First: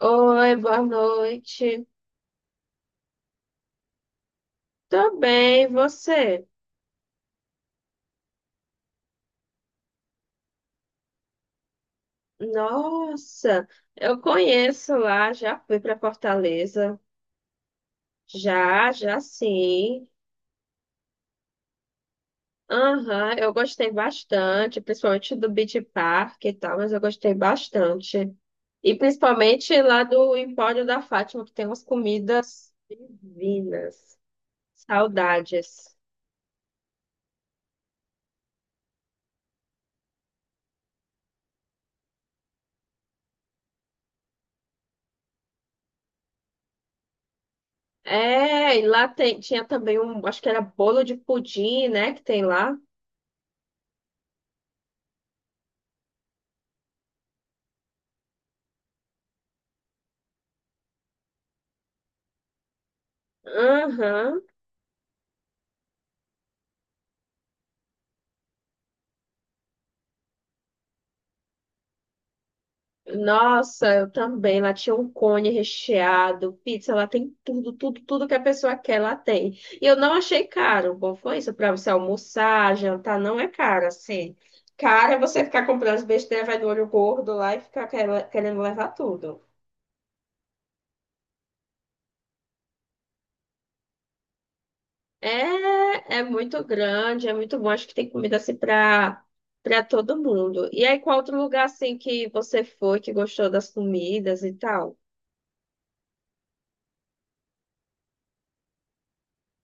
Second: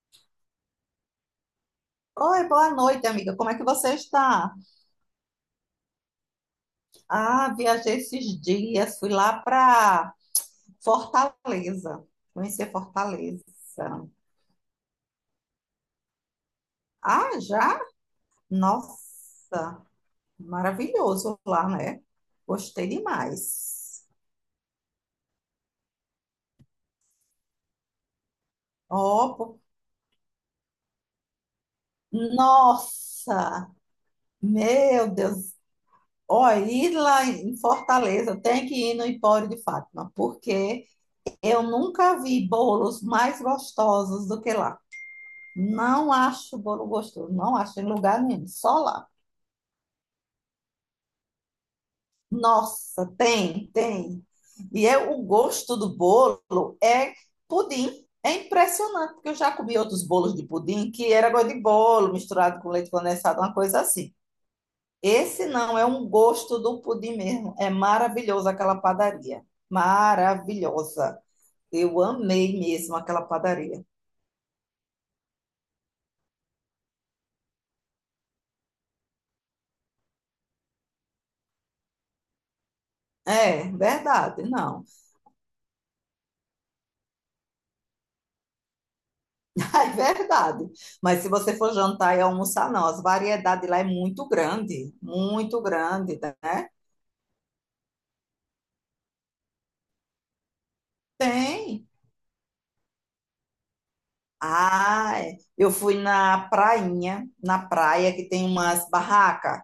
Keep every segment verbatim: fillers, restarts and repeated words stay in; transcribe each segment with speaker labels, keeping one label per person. Speaker 1: Oi, boa noite.
Speaker 2: Oi, boa noite, amiga. Como é que você está?
Speaker 1: Tô bem, e você?
Speaker 2: Ah, viajei esses dias, fui lá para Fortaleza, conhecer Fortaleza.
Speaker 1: Nossa, eu conheço lá, já fui para Fortaleza.
Speaker 2: Ah, já?
Speaker 1: Já, já
Speaker 2: Nossa,
Speaker 1: sim.
Speaker 2: maravilhoso lá, né? Gostei
Speaker 1: Aham, eu gostei
Speaker 2: demais.
Speaker 1: bastante, principalmente do Beach Park e tal, mas eu gostei bastante. E
Speaker 2: Ó, pô-
Speaker 1: principalmente lá do Empório da Fátima, que tem umas comidas
Speaker 2: nossa,
Speaker 1: divinas.
Speaker 2: meu Deus.
Speaker 1: Saudades.
Speaker 2: Ó, ir lá em Fortaleza, tem que ir no Empório de Fátima, porque eu nunca vi bolos mais gostosos do que lá. Não acho bolo gostoso, não acho em lugar nenhum,
Speaker 1: É,
Speaker 2: só
Speaker 1: e
Speaker 2: lá.
Speaker 1: lá tem, tinha também um, acho que era bolo de pudim, né, que tem lá.
Speaker 2: Nossa, tem, tem. E é o gosto do bolo é pudim. É impressionante, porque eu já comi outros bolos de pudim que era gosto de bolo misturado com leite condensado, uma coisa assim.
Speaker 1: Aham.
Speaker 2: Esse não, é um gosto do pudim mesmo. É maravilhoso aquela padaria. Maravilhosa. Eu amei mesmo aquela padaria.
Speaker 1: Nossa, eu também. Lá tinha um cone recheado, pizza, lá tem tudo, tudo, tudo que a pessoa quer, lá tem. E eu não achei caro. O Bom, foi isso para você almoçar, jantar, não é
Speaker 2: É,
Speaker 1: caro assim.
Speaker 2: verdade, não.
Speaker 1: Caro é você ficar comprando as besteiras, vai do olho gordo lá e ficar quer- querendo levar tudo.
Speaker 2: É verdade. Mas se você for jantar e almoçar, não. As variedades lá é muito grande, muito
Speaker 1: É,
Speaker 2: grande,
Speaker 1: é muito
Speaker 2: né?
Speaker 1: grande, é muito bom. Acho que tem comida assim para para todo mundo. E aí, qual outro lugar
Speaker 2: Tem.
Speaker 1: assim que você foi, que gostou das comidas e tal?
Speaker 2: Ah, é. Eu fui na prainha, na praia que tem umas barracas. Não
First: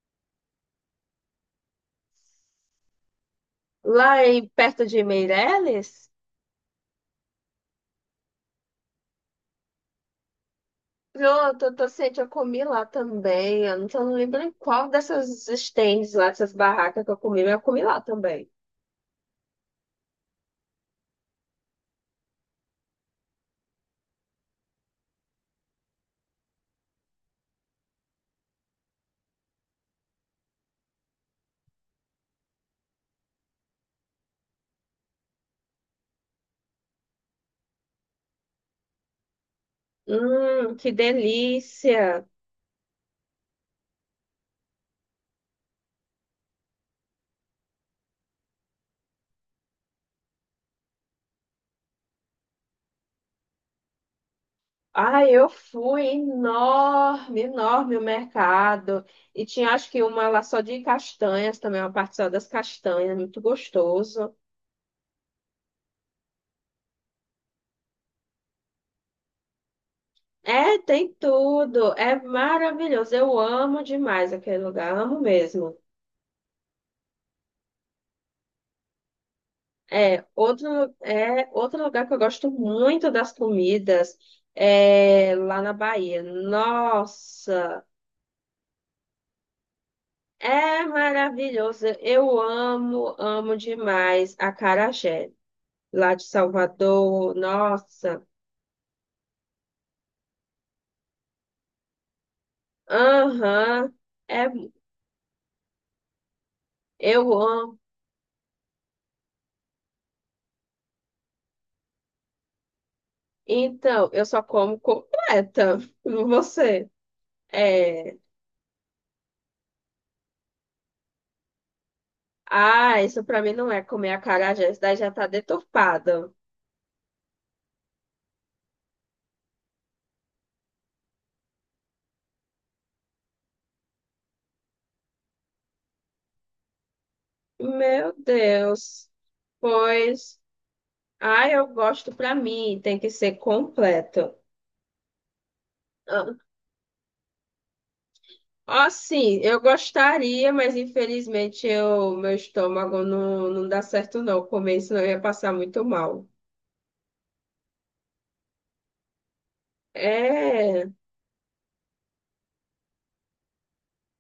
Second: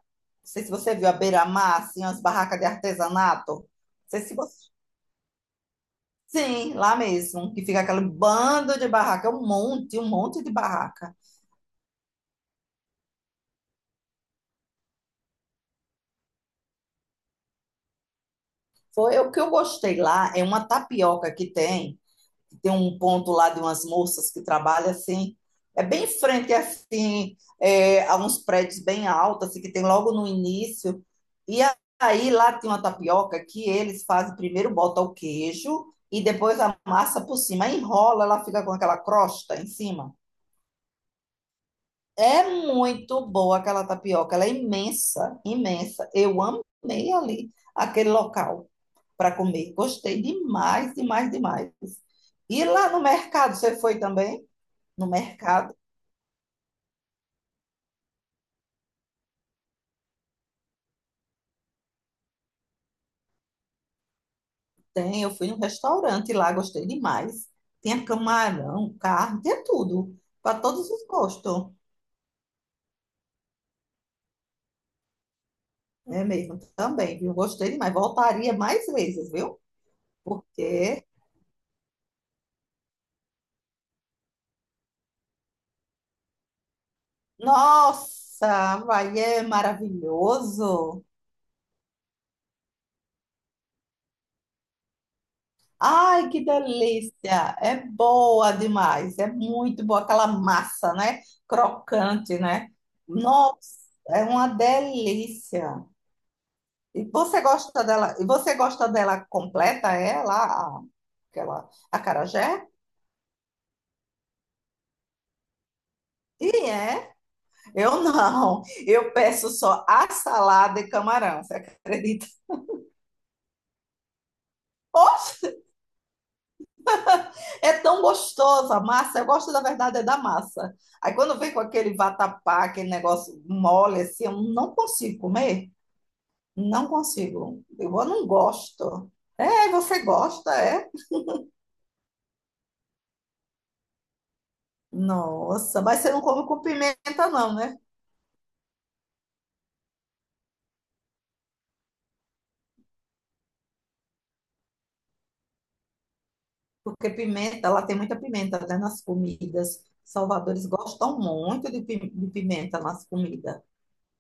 Speaker 2: sei se você viu a beira-mar, assim, umas barracas de artesanato. Não sei
Speaker 1: Lá
Speaker 2: se
Speaker 1: em
Speaker 2: você...
Speaker 1: perto de Meireles?
Speaker 2: Sim, lá mesmo, que fica aquele bando de barraca, um monte, um monte de barraca.
Speaker 1: Não, tô, tô ciente, eu comi lá também. Eu não, tô- Não lembro em qual dessas stands lá, dessas barracas que eu comi, mas eu comi lá também.
Speaker 2: Foi o que eu gostei lá, é uma tapioca que tem. Tem um ponto lá de umas moças que trabalham assim, é bem em frente assim, é, a uns prédios bem altos, assim, que tem logo no início. E aí lá tem uma tapioca que eles fazem primeiro, bota o queijo e depois a massa por cima. Aí enrola, ela fica com aquela crosta em cima.
Speaker 1: Hum, que delícia!
Speaker 2: É muito boa aquela tapioca, ela é imensa, imensa. Eu amei ali aquele local para comer. Gostei demais, demais, demais. E lá no mercado, você foi também? No
Speaker 1: Ah, eu
Speaker 2: mercado
Speaker 1: fui enorme, enorme o mercado. E tinha acho que uma lá só de castanhas também, uma parte só das castanhas, muito gostoso.
Speaker 2: tem, eu fui num restaurante lá, gostei demais. Tinha camarão, carne, tinha tudo, para
Speaker 1: É,
Speaker 2: todos os
Speaker 1: tem
Speaker 2: gostos.
Speaker 1: tudo. É maravilhoso. Eu amo demais aquele lugar, amo mesmo.
Speaker 2: É mesmo, também, viu? Gostei demais. Voltaria mais vezes, viu?
Speaker 1: É, outro,
Speaker 2: Porque,
Speaker 1: é, outro lugar que eu gosto muito das comidas é lá na Bahia. Nossa,
Speaker 2: nossa, vai é
Speaker 1: é
Speaker 2: maravilhoso.
Speaker 1: maravilhoso. Eu amo, amo demais a acarajé lá de
Speaker 2: Ai, que
Speaker 1: Salvador.
Speaker 2: delícia! É
Speaker 1: Nossa,
Speaker 2: boa demais, é muito boa aquela massa, né? Crocante, né? Nossa,
Speaker 1: aham,
Speaker 2: é
Speaker 1: é,
Speaker 2: uma delícia. E
Speaker 1: eu
Speaker 2: você
Speaker 1: amo.
Speaker 2: gosta dela? E você gosta dela completa, ela, a- aquela acarajé?
Speaker 1: Então, eu só como completa.
Speaker 2: E
Speaker 1: Você?
Speaker 2: é? Eu
Speaker 1: É.
Speaker 2: não. Eu peço só a salada e camarão. Você acredita?
Speaker 1: Ah, isso pra mim não é comer acarajé, isso daí já tá
Speaker 2: Oxe,
Speaker 1: deturpado.
Speaker 2: é tão gostoso a massa. Eu gosto da verdade é da massa. Aí quando vem com aquele vatapá, aquele negócio mole assim, eu não consigo comer. Não consigo. Eu
Speaker 1: Meu
Speaker 2: não
Speaker 1: Deus.
Speaker 2: gosto. É, você
Speaker 1: Pois,
Speaker 2: gosta, é?
Speaker 1: ah, eu gosto pra mim, tem que ser completo.
Speaker 2: Nossa, mas você não
Speaker 1: Ah,
Speaker 2: come com pimenta, não, né?
Speaker 1: ó, sim eu gostaria, mas infelizmente eu, meu estômago não, não dá certo não comer, senão eu ia passar muito mal.
Speaker 2: Porque pimenta, ela tem muita pimenta, né, nas comidas. Salvadores
Speaker 1: É,
Speaker 2: gostam muito de pi- de pimenta nas comidas.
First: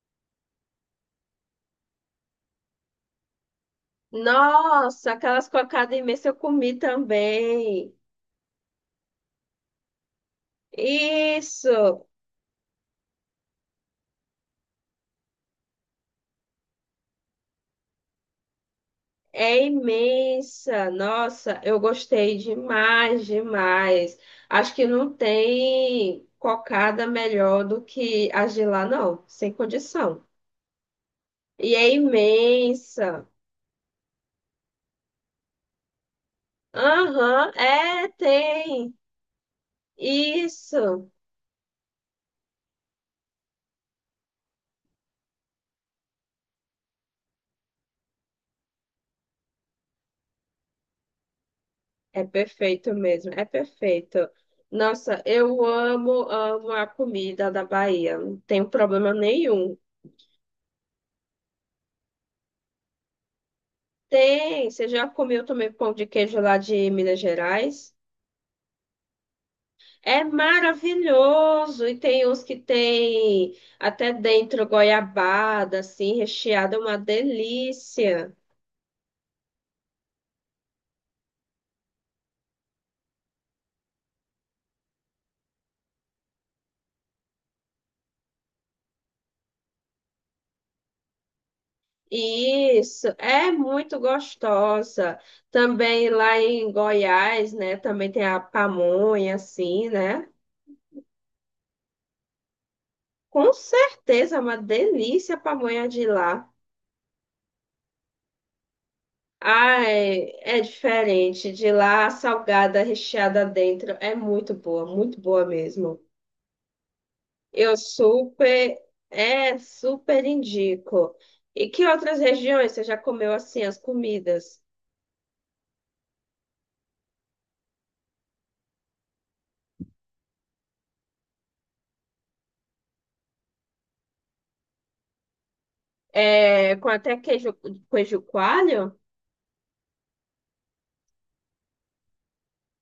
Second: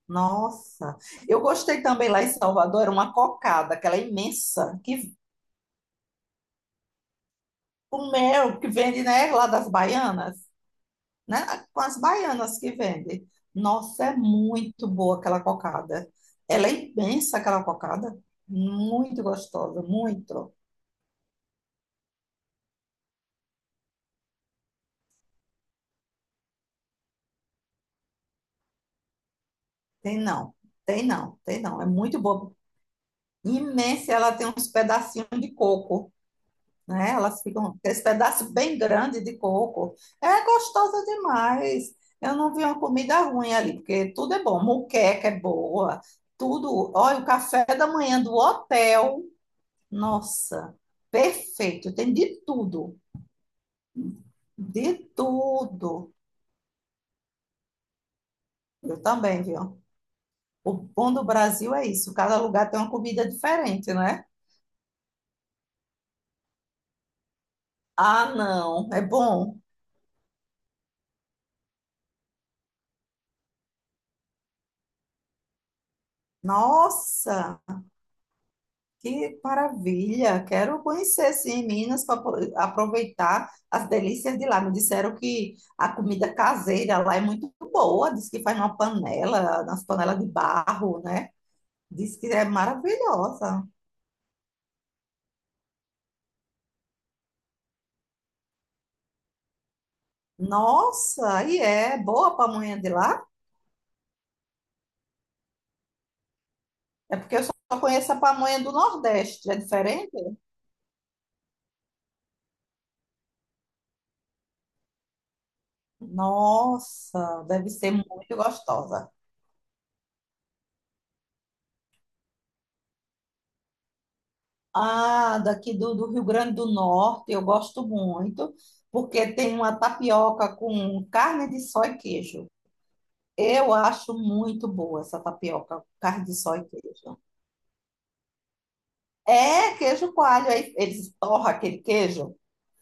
Speaker 2: Nossa! Eu gostei também lá em Salvador, era uma cocada, aquela imensa,
Speaker 1: nossa,
Speaker 2: que
Speaker 1: aquelas cocadas imensas eu comi também.
Speaker 2: o mel que vende, né, lá das baianas, né? Com as
Speaker 1: Isso,
Speaker 2: baianas que vende. Nossa, é muito boa aquela cocada. Ela é imensa, aquela cocada. Muito
Speaker 1: é
Speaker 2: gostosa, muito.
Speaker 1: imensa, nossa, eu gostei demais, demais. Acho que não tem cocada melhor do que as de lá, não, sem
Speaker 2: Tem
Speaker 1: condição.
Speaker 2: não, tem não, tem
Speaker 1: E
Speaker 2: não.
Speaker 1: é
Speaker 2: É muito boa.
Speaker 1: imensa.
Speaker 2: Imensa, ela tem uns pedacinhos de coco. Né? Elas
Speaker 1: Aham,
Speaker 2: ficam com esse
Speaker 1: é,
Speaker 2: pedaço bem
Speaker 1: tem.
Speaker 2: grande de coco. É gostosa
Speaker 1: Isso.
Speaker 2: demais. Eu não vi uma comida ruim ali, porque tudo é bom. Moqueca é boa, tudo. Olha, o café da manhã do hotel, nossa, perfeito. Tem
Speaker 1: É
Speaker 2: de
Speaker 1: perfeito
Speaker 2: tudo,
Speaker 1: mesmo, é perfeito.
Speaker 2: de
Speaker 1: Nossa, eu amo,
Speaker 2: tudo.
Speaker 1: amo a comida da Bahia, não tenho
Speaker 2: Eu
Speaker 1: problema
Speaker 2: também,
Speaker 1: nenhum.
Speaker 2: viu? O bom do Brasil é isso. Cada lugar tem uma comida diferente, né?
Speaker 1: Tem, você já comeu também pão de queijo lá de Minas Gerais?
Speaker 2: Ah, não, é bom.
Speaker 1: É maravilhoso. E tem uns que tem até dentro goiabada, assim, recheada, é uma
Speaker 2: Nossa.
Speaker 1: delícia.
Speaker 2: Que maravilha! Quero conhecer sim Minas para aproveitar as delícias de lá. Me disseram que a comida caseira lá é muito boa. Diz que faz numa panela, nas panelas de barro, né? Diz que é
Speaker 1: Isso, é
Speaker 2: maravilhosa.
Speaker 1: muito gostosa. Também lá em Goiás, né? Também tem a pamonha, assim, né?
Speaker 2: Nossa, e é boa a pamonha de lá?
Speaker 1: Com certeza, é uma delícia a pamonha de lá.
Speaker 2: É porque eu só conheço a pamonha do Nordeste. É diferente?
Speaker 1: Ai, é é diferente. De lá, a salgada recheada dentro é muito boa, muito boa mesmo.
Speaker 2: Nossa, deve
Speaker 1: Eu
Speaker 2: ser muito
Speaker 1: super,
Speaker 2: gostosa.
Speaker 1: é, super indico. E que outras regiões você já comeu assim as comidas?
Speaker 2: Ah, daqui do, do Rio Grande do Norte, eu gosto muito, porque tem uma tapioca com carne de só e queijo. Eu acho muito boa essa tapioca, carne de só e
Speaker 1: É, com até
Speaker 2: queijo.
Speaker 1: queijo, queijo coalho?
Speaker 2: É queijo coalho, aí eles torram aquele queijo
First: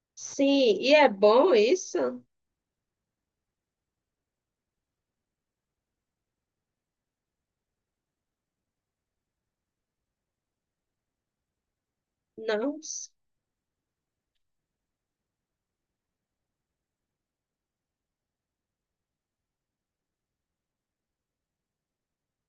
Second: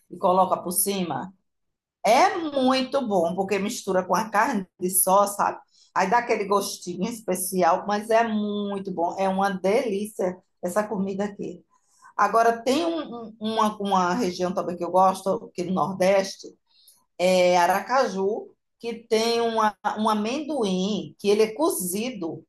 Speaker 2: e colocam por
Speaker 1: Sim, e é
Speaker 2: cima.
Speaker 1: bom isso?
Speaker 2: É muito bom, porque mistura com a carne de só, sabe? Aí dá aquele gostinho especial, mas é muito bom. É uma delícia essa comida aqui. Agora,
Speaker 1: Não.
Speaker 2: tem um- um- uma, uma região também que eu gosto, que no Nordeste, é Aracaju, que tem uma, um amendoim que ele é cozido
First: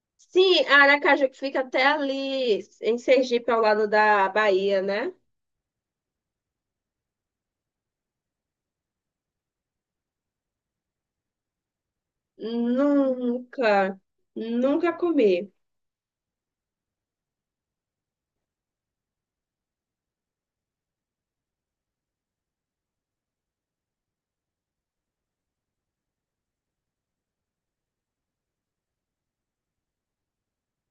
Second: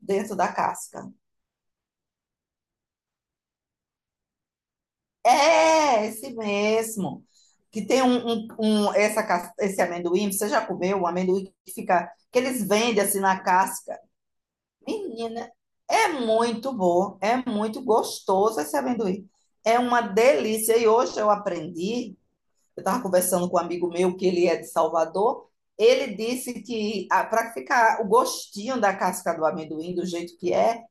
Speaker 2: dentro da
Speaker 1: Sim,
Speaker 2: casca.
Speaker 1: Aracaju que fica até ali em Sergipe, ao lado da Bahia, né?
Speaker 2: É, esse mesmo. Que tem um, um- um- essa, cas- esse amendoim, você já comeu? Um amendoim que fica, que eles vendem assim na
Speaker 1: Nunca,
Speaker 2: casca.
Speaker 1: nunca
Speaker 2: Menina,
Speaker 1: comi.
Speaker 2: é muito bom, é muito gostoso esse amendoim. É uma delícia. E hoje eu aprendi. Eu estava conversando com um amigo meu, que ele é de Salvador. Ele disse que para ficar o gostinho da casca do amendoim do jeito que é,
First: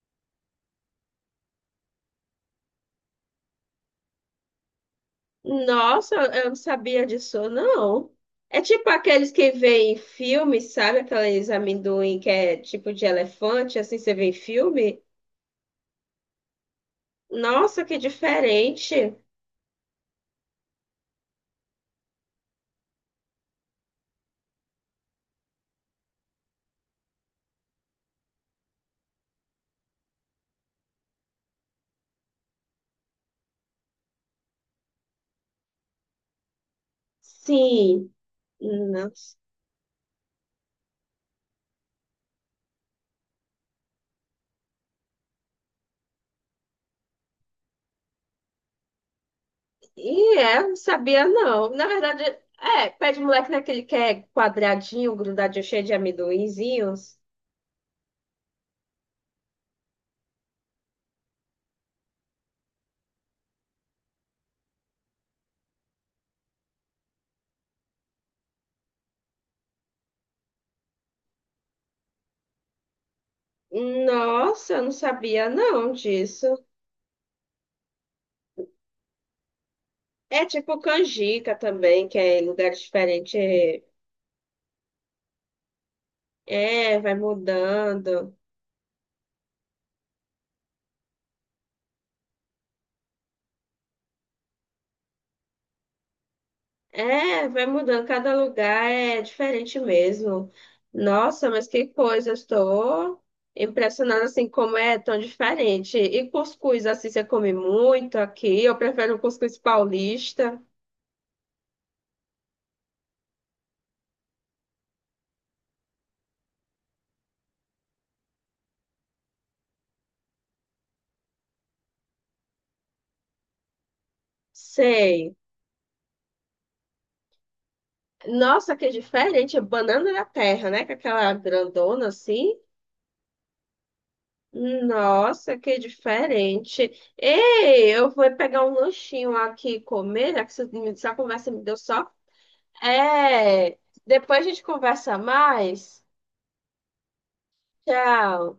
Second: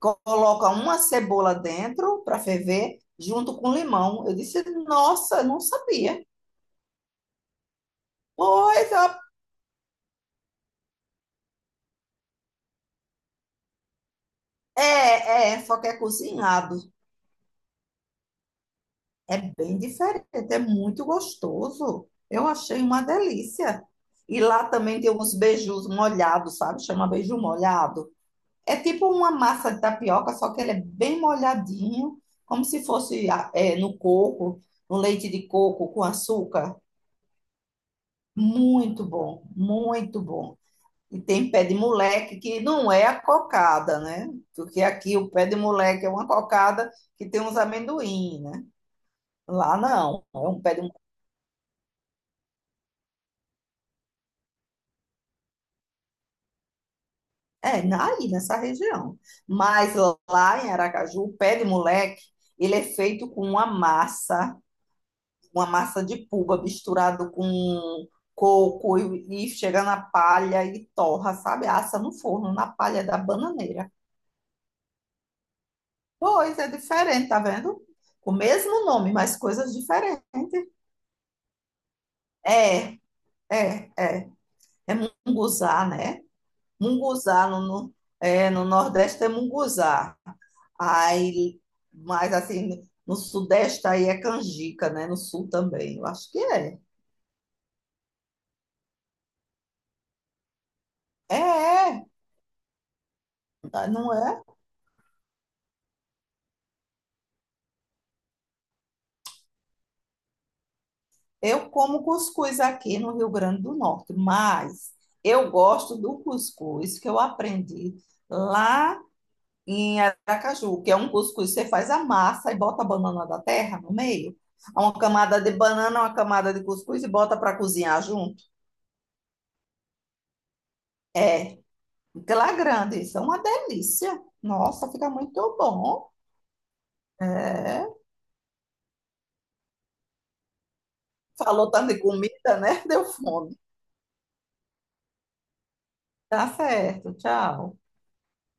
Speaker 2: co- coloca uma cebola dentro para ferver, junto com limão. Eu disse, nossa, não
Speaker 1: Nossa,
Speaker 2: sabia.
Speaker 1: eu não sabia disso, não. É tipo
Speaker 2: Pois
Speaker 1: aqueles que vê em filme, sabe? Aqueles amendoim que é tipo de elefante, assim você vê em filme.
Speaker 2: é, é, só que é cozinhado.
Speaker 1: Nossa, que diferente.
Speaker 2: É bem diferente, é muito gostoso. Eu achei uma delícia. E lá também tem uns beijos molhados, sabe? Chama beijo molhado. É tipo uma massa de tapioca, só que ela é bem molhadinho, como se fosse ah, é, no coco, no leite de coco com açúcar.
Speaker 1: Sim.
Speaker 2: Muito
Speaker 1: Nossa.
Speaker 2: bom, muito bom. E tem pé de moleque, que não é a cocada, né? Porque aqui o pé de moleque é uma cocada que tem uns amendoim, né? Lá não,
Speaker 1: E
Speaker 2: é
Speaker 1: é,
Speaker 2: um pé
Speaker 1: não
Speaker 2: de moleque.
Speaker 1: sabia, não. Na verdade, é, pé de moleque naquele que é quadradinho, grudadinho, cheio de amendoinzinhos.
Speaker 2: É, na- aí nessa região. Mas lá em Aracaju, o pé de moleque, ele é feito com uma massa uma massa de puba misturado com coco e, e chega na palha e torra, sabe? Assa no forno, na palha da bananeira.
Speaker 1: Nossa, eu não sabia, não, disso.
Speaker 2: Pois, é diferente, tá vendo? O mesmo nome, mas coisas diferentes.
Speaker 1: É tipo canjica também, que é em lugares
Speaker 2: É,
Speaker 1: diferentes.
Speaker 2: é, é. É munguzá, né?
Speaker 1: É, vai
Speaker 2: Munguzá no, no,
Speaker 1: mudando.
Speaker 2: é, no Nordeste é munguzá. Aí, mas assim, no Sudeste aí é canjica, né? No Sul também, eu acho que é.
Speaker 1: É, vai mudando. Cada lugar é diferente mesmo.
Speaker 2: É,
Speaker 1: Nossa, mas que
Speaker 2: é.
Speaker 1: coisa. Eu Estou
Speaker 2: Não
Speaker 1: impressionada
Speaker 2: é.
Speaker 1: assim como é tão diferente. E cuscuz, assim, você come muito aqui. Eu prefiro o cuscuz paulista.
Speaker 2: Eu como cuscuz aqui no Rio Grande do Norte, mas eu gosto do cuscuz que eu aprendi lá em Aracaju, que é um cuscuz que você faz a massa e bota a banana da terra no meio. É uma
Speaker 1: Sei.
Speaker 2: camada de banana, uma camada de cuscuz e bota para cozinhar junto.
Speaker 1: Nossa, que diferente. Banana da terra, né? Com aquela
Speaker 2: É,
Speaker 1: grandona
Speaker 2: porque lá
Speaker 1: assim.
Speaker 2: é grande, isso é uma delícia. Nossa, fica muito
Speaker 1: Nossa, que
Speaker 2: bom.
Speaker 1: diferente.
Speaker 2: É.
Speaker 1: Ei, eu vou pegar um lanchinho aqui e comer, né? Que essa essa conversa me
Speaker 2: Falou
Speaker 1: deu
Speaker 2: tanto de
Speaker 1: só...
Speaker 2: comida, né? Deu fome.
Speaker 1: É, depois a gente conversa mais.
Speaker 2: Tá certo, tchau.
Speaker 1: Tchau.